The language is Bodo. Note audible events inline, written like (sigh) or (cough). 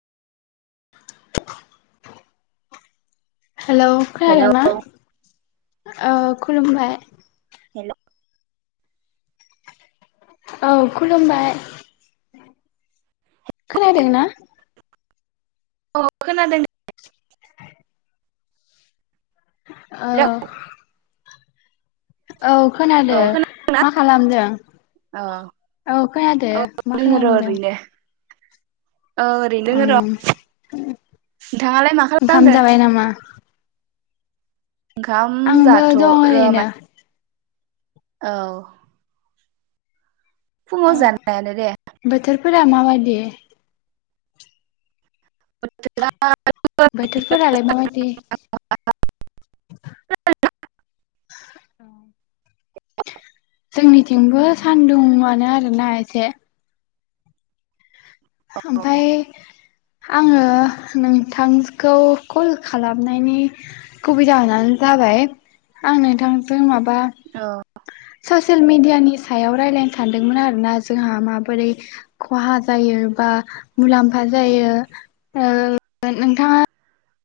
(inaudible) हेलौ हेलौ खोनादों ना ओ खुलुमबाय। हेल' औ खुलुमबाय खोनादोंना? औ खोनादों दे औ हेलौ औ औ खोनादो खोना मा खालामदों औ औ खोनादो मा खालामदों? ओ ओरैनो दोङो र उम नोंथाङालाय मा ओंखाम खालामदो? जाबाय नामा ओंखाम आंबो जाथ ओ दं ओरैनो माने औ फुङाव जानायानो दे। फोरा माबायदि? (unintelligible) बोथोरफोरालाय माबादि? जोंनिथिंबो सान्दुंआनो आरोना एसे ओमफाय आङो नोंथांखौ कल खालामनायनि गुबै जाहोनानो जाबाय आं नोंथांजों माब बा औ सस सियेल मेडियानि सायाव रायलायनो सानदोंमोन आरोना जोंहा माबोरै खहा जायो। बा मुलाम्फा जायो ओ नोंथाङा